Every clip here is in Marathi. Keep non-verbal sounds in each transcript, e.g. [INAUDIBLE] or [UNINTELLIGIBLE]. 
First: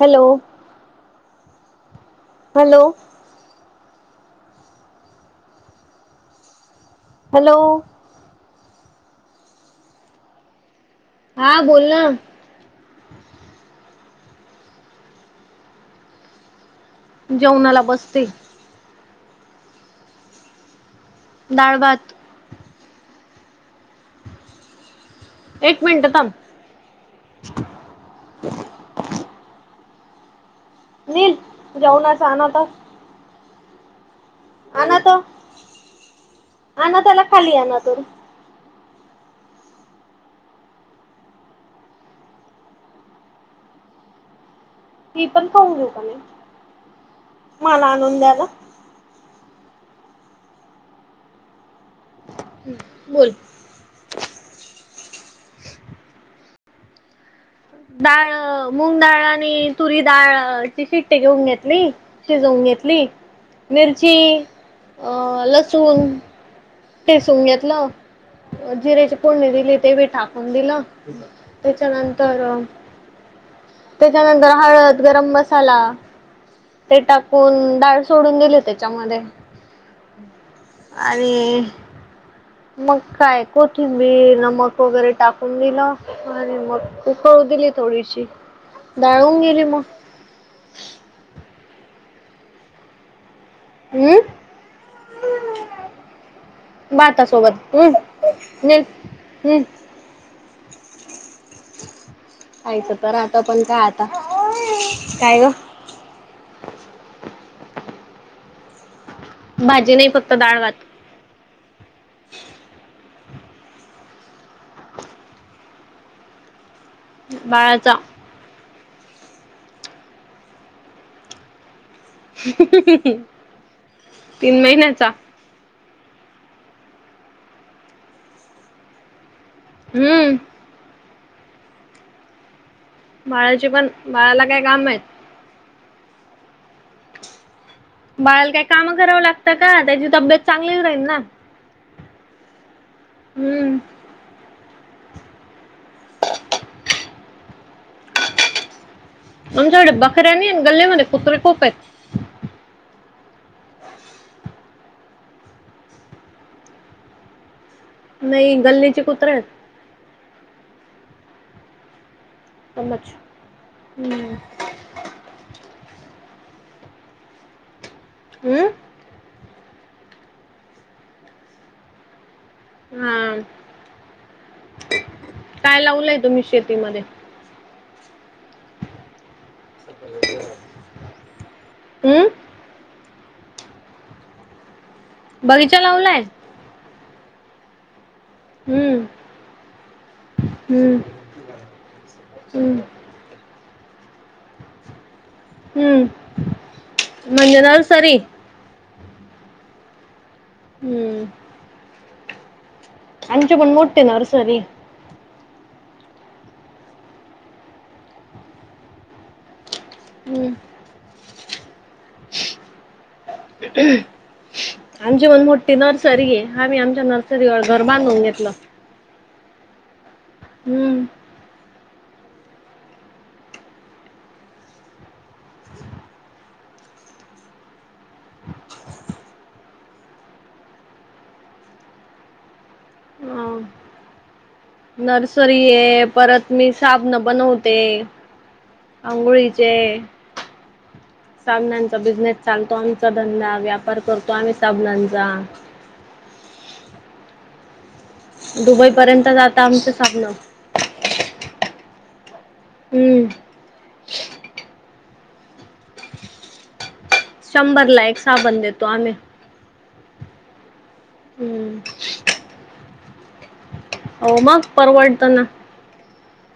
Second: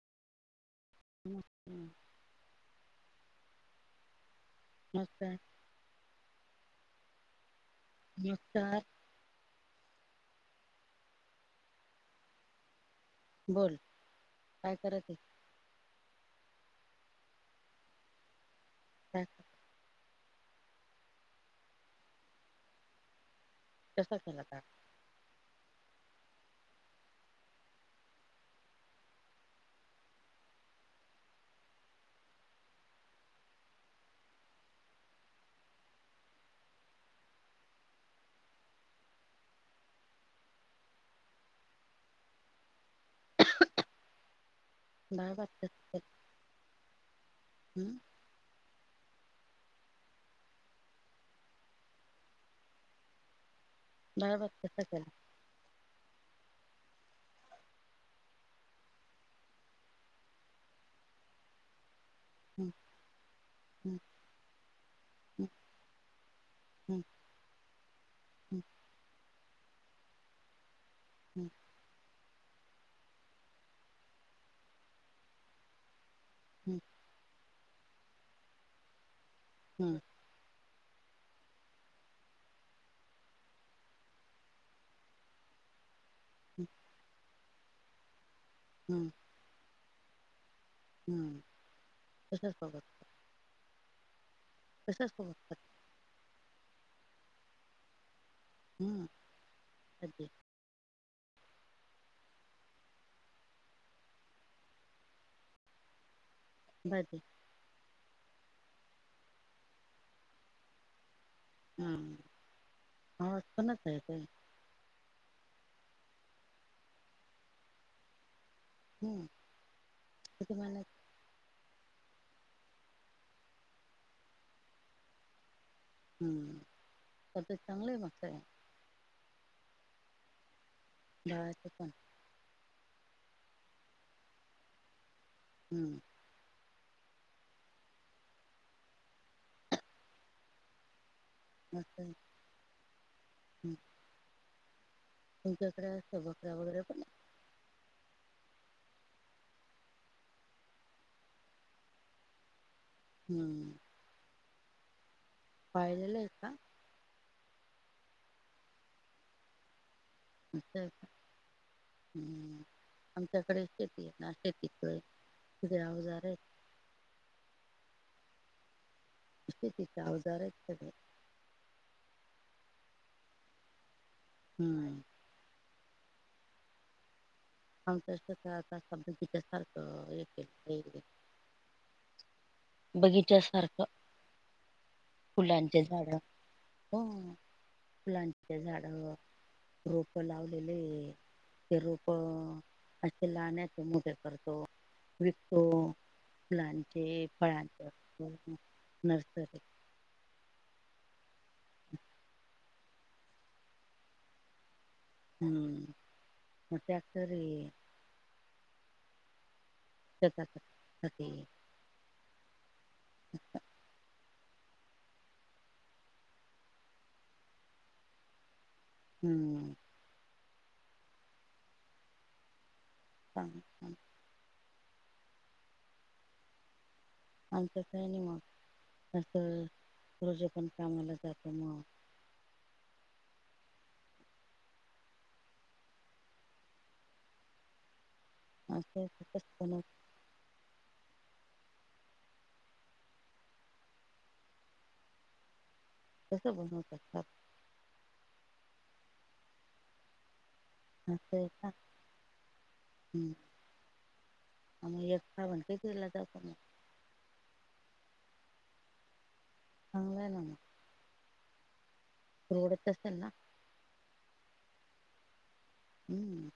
हॅलो! हम हम. हॅलो! नमस्कार. हॅलो! नमस्कार. हा बोल न. बोल काय करत ये. जेवणाला बसते. बस. डाळभात. कसा केला ताक. एक मिनट थांब. [UNINTELLIGIBLE] जाऊ नका ना आता. आण तो आना त्याला खाली आण [UNINTELLIGIBLE] [UNINTELLIGIBLE] ती डाळ पण भात पाह देऊ कसा का नाही केला मला हं? आणून द्याला. बोल. बाळ बघत सध्याला. डाळ मूंग डाळ आणि तुरी डाळ ची शिट्टी घेऊन घेतली. शिजवून हं, घेतली हं, मिरची आ हं, लसूण. हं, किसून घेतलं हं, जिरेची कोडणी दिली ते बी टाकून दिलं. हम्. त्याच्यानंतर त्याच्यानंतर हळद गरम मसाला हं, ते टाकून डाळ सोडून गेली त्याच्यामध्ये. हम् आणि. मग काय कोथींबीर नमक वगैरे टाकून दिलं आणि हं, मग कळू दिली थोडीशी डाळ होऊन गेली मग. हम्म तसच बघत. हम्म तसच [UNINTELLIGIBLE] भाता सोबत हम् न हं, हम्. भाजी कायच तर आता पण का आता, काय ग [UNINTELLIGIBLE] भाजी नाही फक्त डाळ भात. हा, आवाज कोणाच येतंय. बाळाचा हम्म किती महिन्याच. [UNINTELLIGIBLE] तीन महिन्याचा हम तब्येत चांगली मग सग हम्म बाळाचं पण बाळाचे पण, बाळाला काय काम आहेत. हम्म बाळा ला काय काम कराव लागत का? त्याची तब्येत चांगलीच राहील ना. [INAUDIBLE] हं. हम्म तुमच्याकडे अस बकऱ्या वगैरे पण आहे? आमच्याकडे बकऱ्या नाही आणि गल्लेमध्ये कुत्रे खूप आहेत. हम्म पाळलेलेत का? नाही गल्लीचे कुत्रे आहेत. असय का. हम समज आमच्याकडे शेती आहे ना हम्म शेतीत तिे अवजार आहे आहेत. हम्म शेतीच अवजार हेत ग ते. हम्म हम्म काय लावलंय? तुम्ही शेतीमध्ये. आमच्या शेतात [UNINTELLIGIBLE] हं बगीच्यासारखं, बगीचा फुलांचे झाड लावलाय हो फुलांचे झाड, हम्म रोप लावल हम्म लेले. ते रोप हम्म असे लहाण्याचे मोठे करतो. विकतो. हम्म फुलांचे, म्हणजे फळांचे नर्सरी नर्सरी हम्म. [UNINTELLIGIBLE] आमचे पण मोठे नर्सरी हे. हम्म म ट्रॅक्टर हे. हम्म [UNINTELLIGIBLE] आमची पण मोठठी नर्सरी हे, आम्ही आमच्या नर्सरी वर घर बांधून घेतल. हम्म हम्म चांगल -चांगलंय आमच काही नाही मग अस रोजे पण कामाला जातो मग. हम नर्सरी हे परत मी साबण बनवते. असं कसं अंघोळीचे. बनव साबनांचा बिझनेस चालतो आमचा धंदा व्यापार करतो आम्ही साबनांचा. कस बनवतात साबण? दुबई पर्यंत जाता आमच साबण. असय का. हम्म म्ह एक साबण कितीला जातो मग? शंभर ला एक साबण देतो आम्ही. [UNINTELLIGIBLE] हम्म. परवडत असल ना. हो मग परवडतं ना. हम्म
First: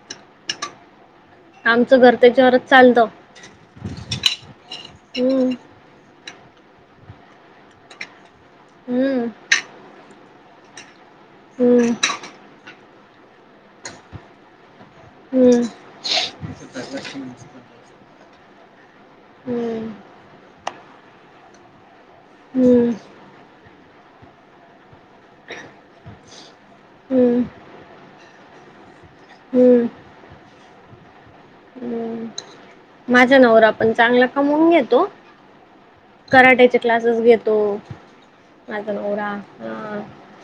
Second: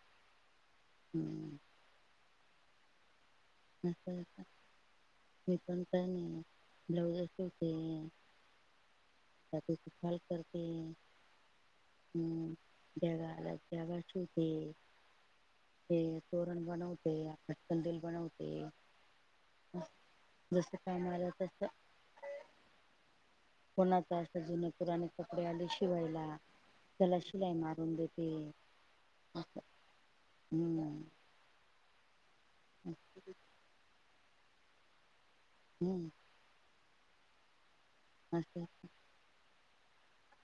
हम्म. आमचं घर त्याच्यावरच चालतं. अस अस हम्म मी पण काही नाही ब्लाउज शिवते. हम्म आता तु काय करते. हम्म. हमम बॅगा आल्यात बॅगा शिवते. हम्म. ते तोरण बनवते आकाशकंदील बनवते. ते हम्म जस काम आलं तस हम्म हम्म कोणाचा असं जुने पुराने कपडे आले शिवायला त्याला हम्म शिलाई मारून देते. हम्म. हमम. माझ्या नवरा पण चांगला कमवून घेतो. हम्म. कराट्याचे क्लासेस घेतो असं माझ नवरा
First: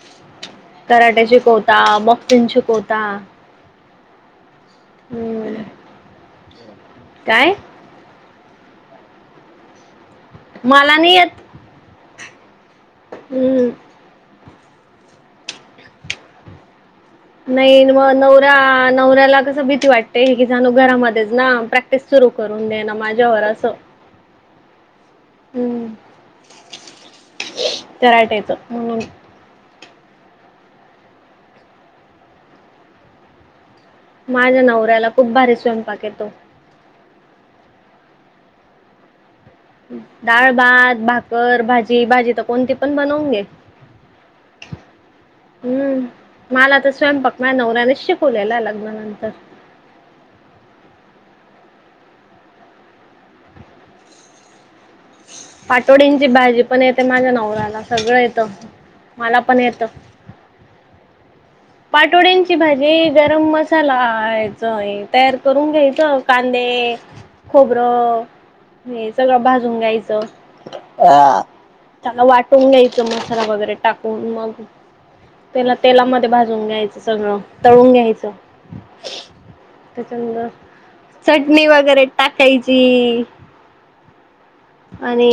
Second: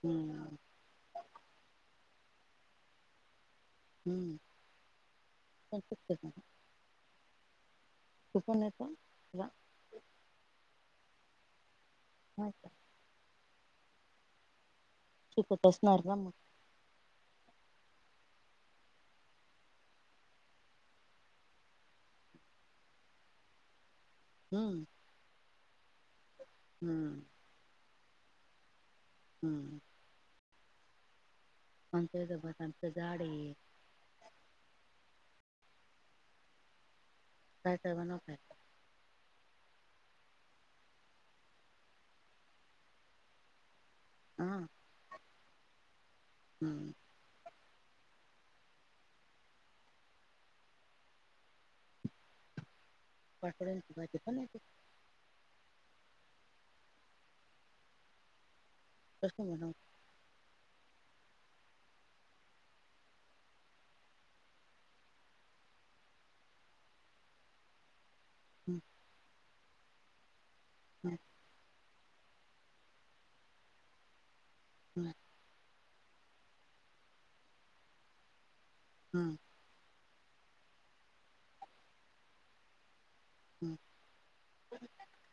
हम्म. कराटे शिकवतात, बाॅक्सींग शिकवतात. हम्म हम्म [UNINTELLIGIBLE] काय? [UNINTELLIGIBLE] मला नाही येत. होय काय. हम्म. शिकत असणार ना मग. नाही मग नवरा नवऱ्याला कस भीती वाटते की जाणू घरामध्येच ना प्रॅक्टि ते सुरू करून देण माझ्यावर असं. हम्म. हम्म. हम्म. कराटे येतं हमम. हम्म. [UNINTELLIGIBLE] माझ्या नवऱ्याला खूप भारी स्वयंपाक येतो. काय काय बनवतात? डाळ भात भाकर भाजी भाजी तर कोणती पण बनवून घे. हा हम्म मला तर हम्म स्वयंपाक माझ्या नवऱ्याने शिक खोल्यायला लागलं नंतर भाकऱ्या न भाजी पण येते? पाटोडींची भाजी पण येते माझ्या नवऱ्याला सगळं येतं मला कशी पण येत. बनवते पाटोड्यांची भाजी गरम मसाला यायच तयार करून घ्यायचं कांदे खोबरं हम्म हे सगळं भाजून घायचं. हम्म त्याला वाटून घ्यायचं मसाला वगैरे टाकून मग. हम् त्याला तेलामध्ये भाजून घ्यायचं सगळं तळून घ्यायचं. हम् त्याच्यांदर चटणी वगैरे टाकायची. हम्म आणि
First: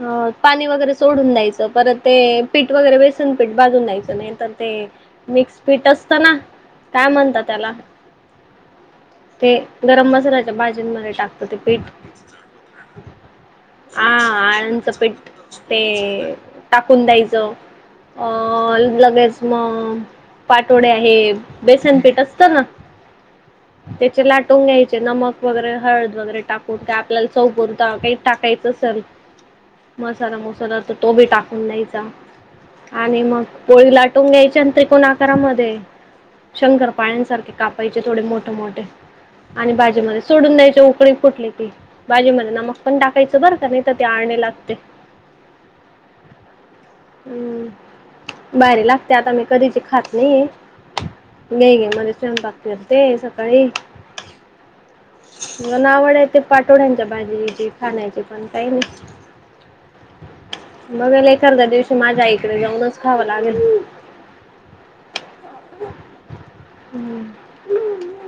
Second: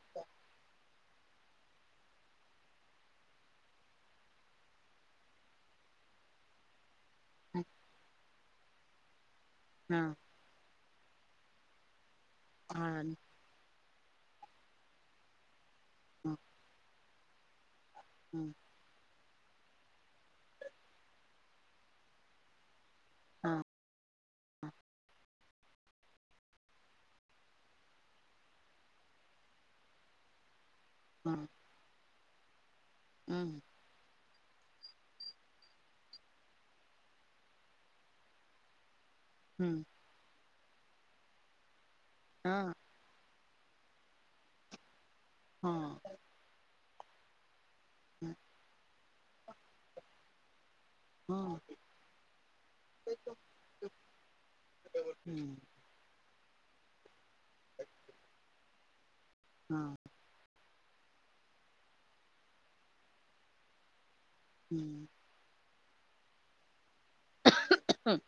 अ पाणी वगैरे सोडून द्यायचं परत ते पीठ वगैरे बेसन पीठ बाजून द्यायचं नाही तर ते मिक्सपीट असत ना काय म्हणत हम्म. त्याला. ते हा गरम मसाल्याच्या भाजींमध्ये टाकतं ते पीठ. हा हा आळंदचं पीठ ते टाकून द्यायचं. अ हम्म हम्म लगेच मग पाटोडे आहे बेसनपीठ असतं ना. हा त्याचे लाटून घ्यायचे नमक वगैरे हळद वगैरे टाकून का आपल्याला चौपर. काही टाकायचं असेल मसाला मसाला तर तो बी हा टाकून द्यायचा. आणि मग हम्म पोळी लाटून घ्यायच्या आणि त्रिकोण आकारामध्ये. शंकर पाळंसारखे कापायचे थोडे मोठे मोठे. आणि हम्म भाजीमध्ये सोडून द्यायच्या उकळी फुटली ती बाजी मध्ये ना मग. हा पण टाकायचं बरं का नाही तर ते आणणे लागते. हा हम्म बाहेारी लागते आता मी कधीची खात नाहीे. नाही ग मला स्वयंपाक करते सकाळी. हम्म पण आवड आहे ते पाठोड्यांच्या भाजीची खाण्याची पण काही नाही. हा. बघाल ए अर्ध्या दिवशी माझ्या आईकडे जाऊनच खावं लागेल. हम्म हम्म हा हम्म हम्म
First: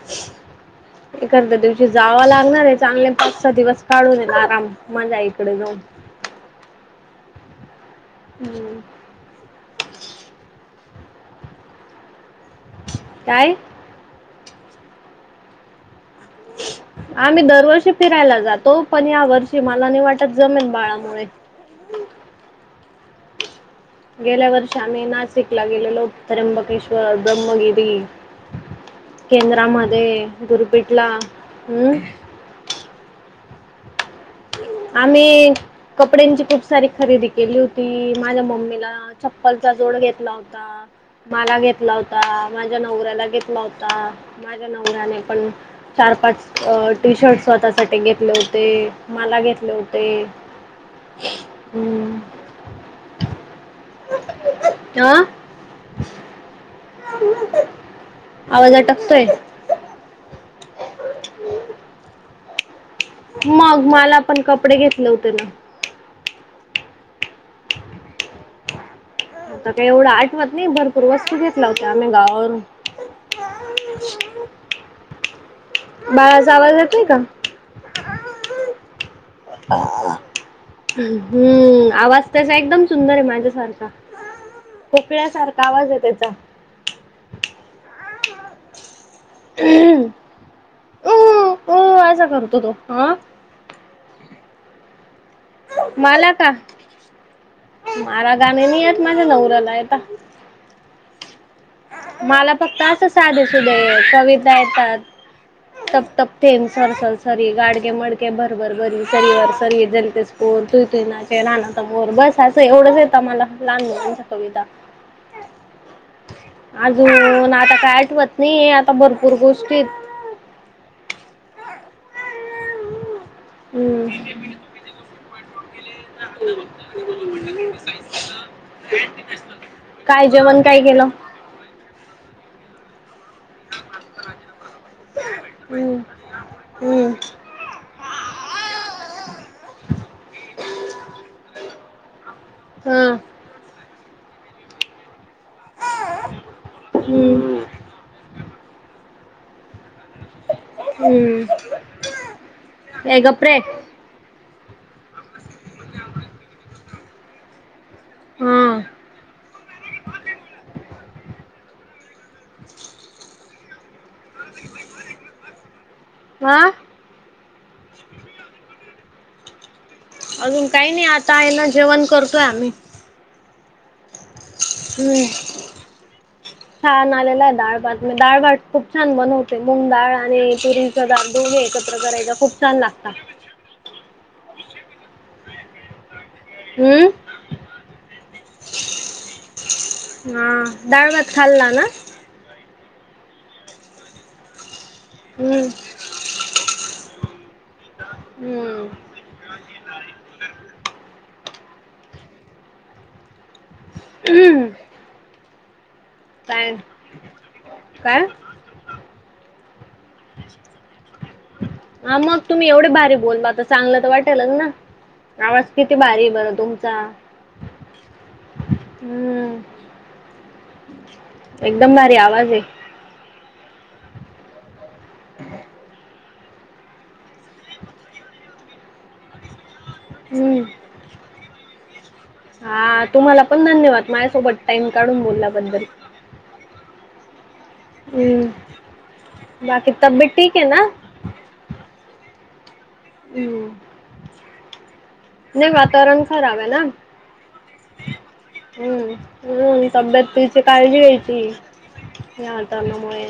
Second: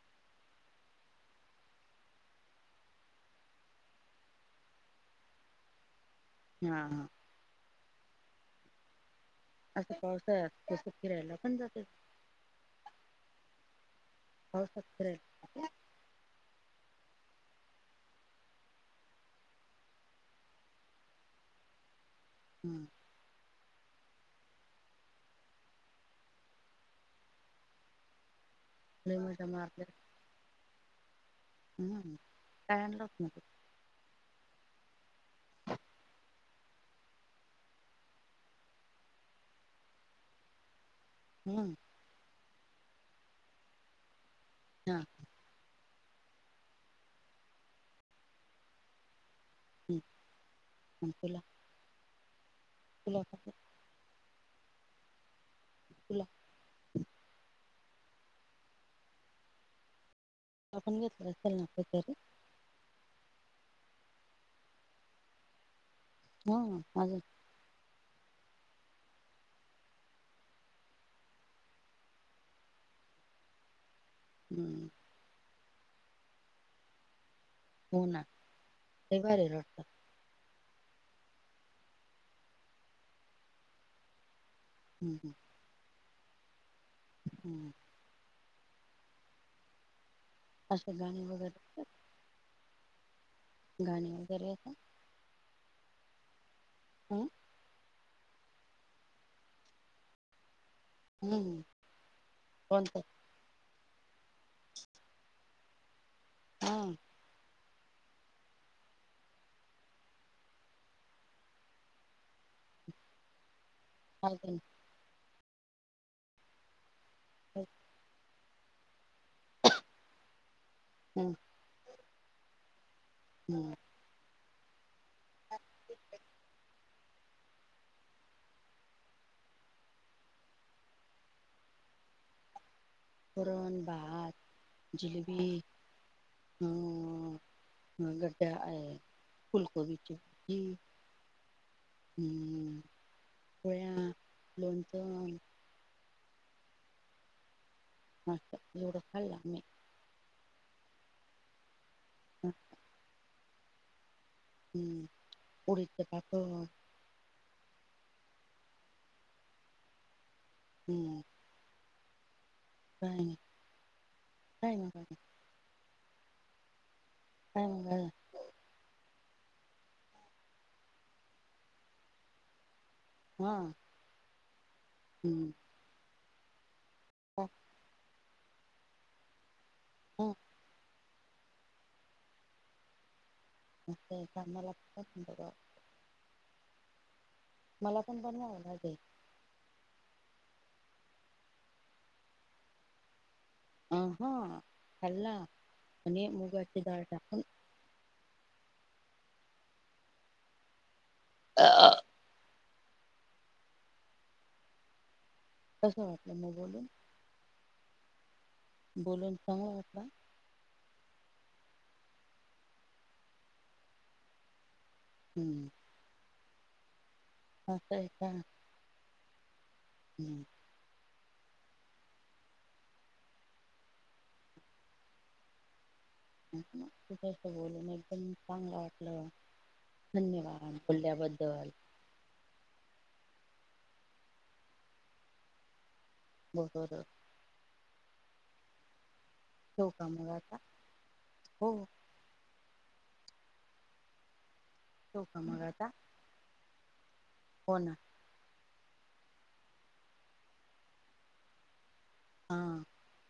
[INAUDIBLE] एता दिवशी जावं लागणार आहे चांगले फचा दिवस काढून येत आराम. माझा इकडे जाऊ. हा हा.. हम्म असा पावसा तस फिरायला पण जाते. काय? हो सते. आम्ही दरवर्षी फिरायला जातो पण या वर्षी मला नाही वाटत जमीन बाळामुळे. हम्म गेल्या वर्षी आम्ही नाशिकला गेलेलो त्र्यंबकेश्वर ब्रह्मगिरी. लय मजा मारते केंद्रामध्ये दुर्पीटला. हम्म काय आणलंच न. आम्ही कपड्यांची खूप सारी खरेदी केली होती माझ्या मम्मीला. चप्पलचा जोड घेतला होता. मला हम्म घेतला होता माझ्या नवऱ्याला घेतला होता माझ्या हा नवऱ्याने पण.. चार पाच अह टी शर्ट स्वतःसाठी घेतले होते मला घेत लोटे हम्म खुला [UNINTELLIGIBLE] अह तुला आवाज अटकतोय आपण घेतलं असेल ना कहीतरी मग मला पण कपडे घेतले होते ना हा माझे आता काही एवढं आठवत नाही भरपूर वस्तू घेतल्या होत आम्ही गावावरून हम्म. बाळाचा आवाज येतोय का? हो ना. [UNINTELLIGIBLE] हा हा हम्म आवाज तसा एकदम सुंदर आहे माझ्यासारखा हम्म हम्म खोकळ्यासार चा आवाज आहे त्याचा हम्म. ह असे गाणे वगैरे उह उह अस करतो तो हा गाणी वगैरे येतात? मला का? हम्म. मला गाणी नाही येत माझ्या नवऱ्याला येता हम्म. मला फक्त कोणतं असं साधेसुधे कविता येतात, फ हा [UNINTELLIGIBLE] सर सरसरी गाडगे मडगे [UNINTELLIGIBLE] अस एवढंच येत मला लहान मुलांच्या अजून कविता अजून आता काय आठवत नाही आता भरपूर गोष्टी हम्म. हम्म. हा बोल. काय जेवण काय केलं? वरण, भात, जिलेबी, हम्म हम्म अह गड्ड्या आहे फुलकोबीचे [UNINTELLIGIBLE] हम्म. हा. पोळ्या, लोणच हम्म. मस्त एवढं खाल्ल आम्ही हम्म. हम्म. ए गप रे. हम्म [UNINTELLIGIBLE] हं. हम्म. [INAUDIBLE] काय नाई काय नाय काय नाई. वा. हं हं. अजून काय नाई आता आयना जेवण करतोय आम्ही. हा. हम्म, छान आलेला का आहे दाळभात म डाळभात खूप छान बनव मुंगडाळ हा आणि तूरीचा दाडू एकत्र करायला खूप छान लागता. मे कामल [UNINTELLIGIBLE] हम्म. मला पण बनवावणार ते. हां डाळ भात खाल्ला ना? अ हां, खाल्ला हम्म आणि मुगाची डाळ टाकून. हम्म. ह [UNINTELLIGIBLE] अहं. तसं वाटलं. मग पॅन्ट, बोलून काय? बोलून सांगू अत्ता. हा, मग तुम्ही एवढं भारी बोलला त चांगलं तर वाटेलच ना. हम्म आवाज किती भारी आहे बरं तुमचा. असं आय का? हम्म. हम्म [UNINTELLIGIBLE] एकदम भारी आवाज आहे. ह [INAUDIBLE] तथस बोलून एकदम चांगलं वाटलं [UNINTELLIGIBLE] हम्म. धन्यवाद! बोलल्याबद्दल. हा तुम्हाला पण धन्यवाद! माझ्यासोबत टाइम काढून बोलल्याबद्दल. बरोर [UNINTELLIGIBLE] हम्म. ठेऊ बाकी का मग तब्येत ठीक आता? आहे ना? हो. हम्म, ठेवू का मग नाही आता? वाातवरण खराब आहे ना. हो ना. हम्म, हम् तब्येतीची काळजी घ्यायची. या हां. हातान मुळे